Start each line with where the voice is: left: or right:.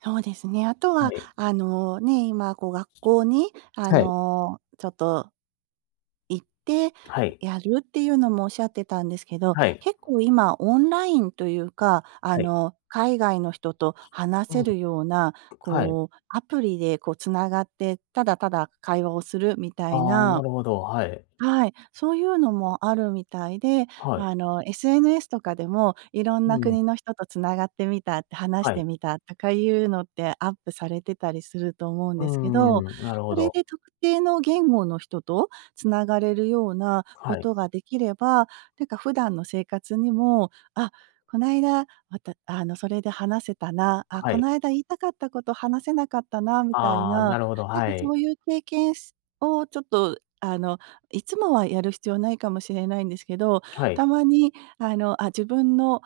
right: そうですね。あと
left: は
right: は、
left: い。
right: あの、ね、今こう、学校に、あ
left: はい。
right: の、ちょっと行って、
left: はい。
right: やるっていうのもおっしゃってたんですけど、
left: はい。
right: 結構、今オンラインというか、あ
left: はい。
right: の、海外の人と話
left: う
right: せ
left: ん。
right: るような、
left: はい。
right: こう、アプリでこう繋がって、ただただ会話をするみたい
left: ああ、な
right: な
left: るほど、はい。
right: はい、そういうのもあるみたいで、
left: はい。
right: あの、SNS とかでも、いろん
left: う
right: な
left: ん。
right: 国の人と繋がってみたって、話し
left: は
right: て
left: い。
right: みた、とかいうのってアップされてたりすると思うん
left: うー
right: ですけど、
left: ん、なるほ
right: それ
left: ど。
right: で特定の言語の人と繋がれるようなこ
left: はい。
right: とができれば、なんか、普段の生活にも「あ、こないだ、またあの、それで話せたな。あ、
left: は
right: こ
left: い。
right: ないだ、言いたかったこと話せなかったな」みたい
left: ああ、
right: な、
left: なるほど、
right: なん
left: は
right: かそ
left: い。
right: ういう経験しをちょっと、あの、いつもはやる必要ないかもしれないんですけど、
left: はい。
right: たまに、あの「あ、自分の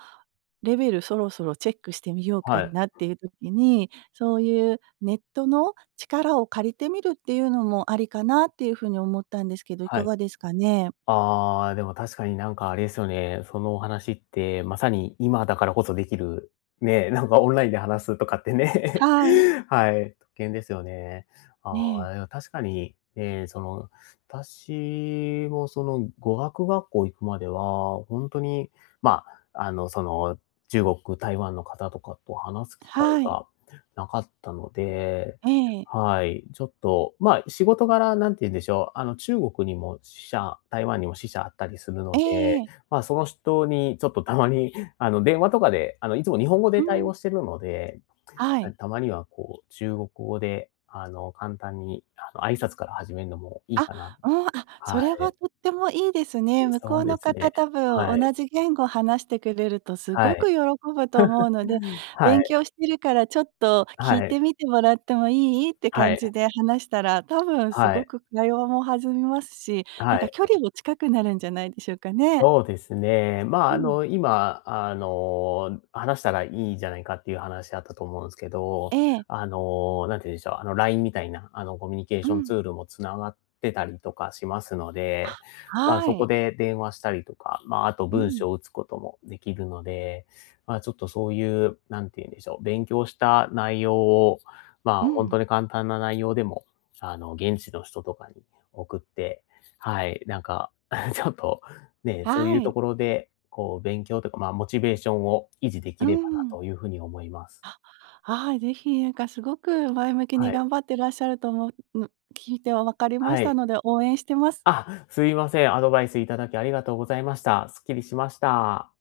right: レベルそろそろチェックしてみようか
left: はい。
right: な」っていう時に、そういうネットの力を借りてみるっていうのも、ありかなっていうふうに思ったんですけど、い
left: は
right: か
left: い。
right: がですかね？
left: ああ、でも確かになんかあれですよね。そのお話ってまさに今だからこそできる、ね、なんかオンラインで話すとかってね。
right: はい。
left: はい、特権ですよね。あ
right: ええ。
left: あ、でも確かに、ええ、その、私もその、語学学校行くまでは、ほんとに、ま、あの、その、中国、台湾の方とかと話す機会
right: はい。
left: がなかったので。
right: ええ。
left: はい、ちょっと、ま、仕事柄、何て言うんでしょう、あの、中国にも支社、台湾にも支社あったりする
right: え
left: の
right: ええ
left: で。
right: え。
left: ま、その人にちょっとたまに、あの、電話とかで、あの、いつも日本語
right: う
left: で対
right: ん。
left: 応してるので、
right: は
left: ね、
right: い。
left: たまにはこう中国語であの、簡単に、あの、挨拶から始めるのもいい
right: あ、
left: かなと。
right: うん、あ、そ
left: は
right: れは
left: い。
right: とってもいいです
left: う
right: ね。
left: ん、
right: 向こ
left: そ
right: う
left: うで
right: の
left: す
right: 方
left: ね、
right: 多分、
left: はい。
right: 同じ言語話してくれると、す
left: は
right: ごく
left: い。
right: 喜ぶと思うので
left: は
right: 「勉
left: い。
right: 強してるから、ちょっと聞い
left: は
right: て
left: い。
right: みてもらってもいい？」って
left: は
right: 感じ
left: い。
right: で話したら、多分す
left: は
right: ご
left: い。
right: く会話も弾みますし、な
left: は
right: んか
left: い。
right: 距離も近くなるんじゃないでしょうかね。
left: そうですね、ま、
right: う
left: あ
right: ん。
left: の、今あの、話したらいいじゃないかっていう話あったと思うんすけど、
right: ええ。
left: あの、なんて言うんでしょう、あの、LINE みたいな、あの、コミュニケー
right: う
left: ションツ
right: ん。
left: ールも繋がってたりとかしますの
right: あ、
left: で、ま、
right: は
left: そこ
right: い。
left: で電話したりとか、ま、あと
right: う
left: 文
right: ん。
left: 章打つこともできるので、ま、ちょっとそういう、何て言うんでしょう、勉強した内容を、ま、
right: う
left: ほん
right: ん。
left: とに簡単な内容でも、あの、現地の人とかに送って、はい、なんかちょっと、ね、そういう
right: は
left: と
right: い。
left: ころで、こう勉強というか、ま、モチベーションを維持でき
right: うー
left: ればな
right: ん。
left: という風に思います。
right: あ、はい、是非なんかすごく前向き
left: は
right: に
left: い。
right: 頑張ってらっしゃると思うん、聞いて分かりま
left: は
right: し
left: い。
right: たので応援してます。
left: あ、すいません、アドバイス頂きありがとうございました。すっきりしました。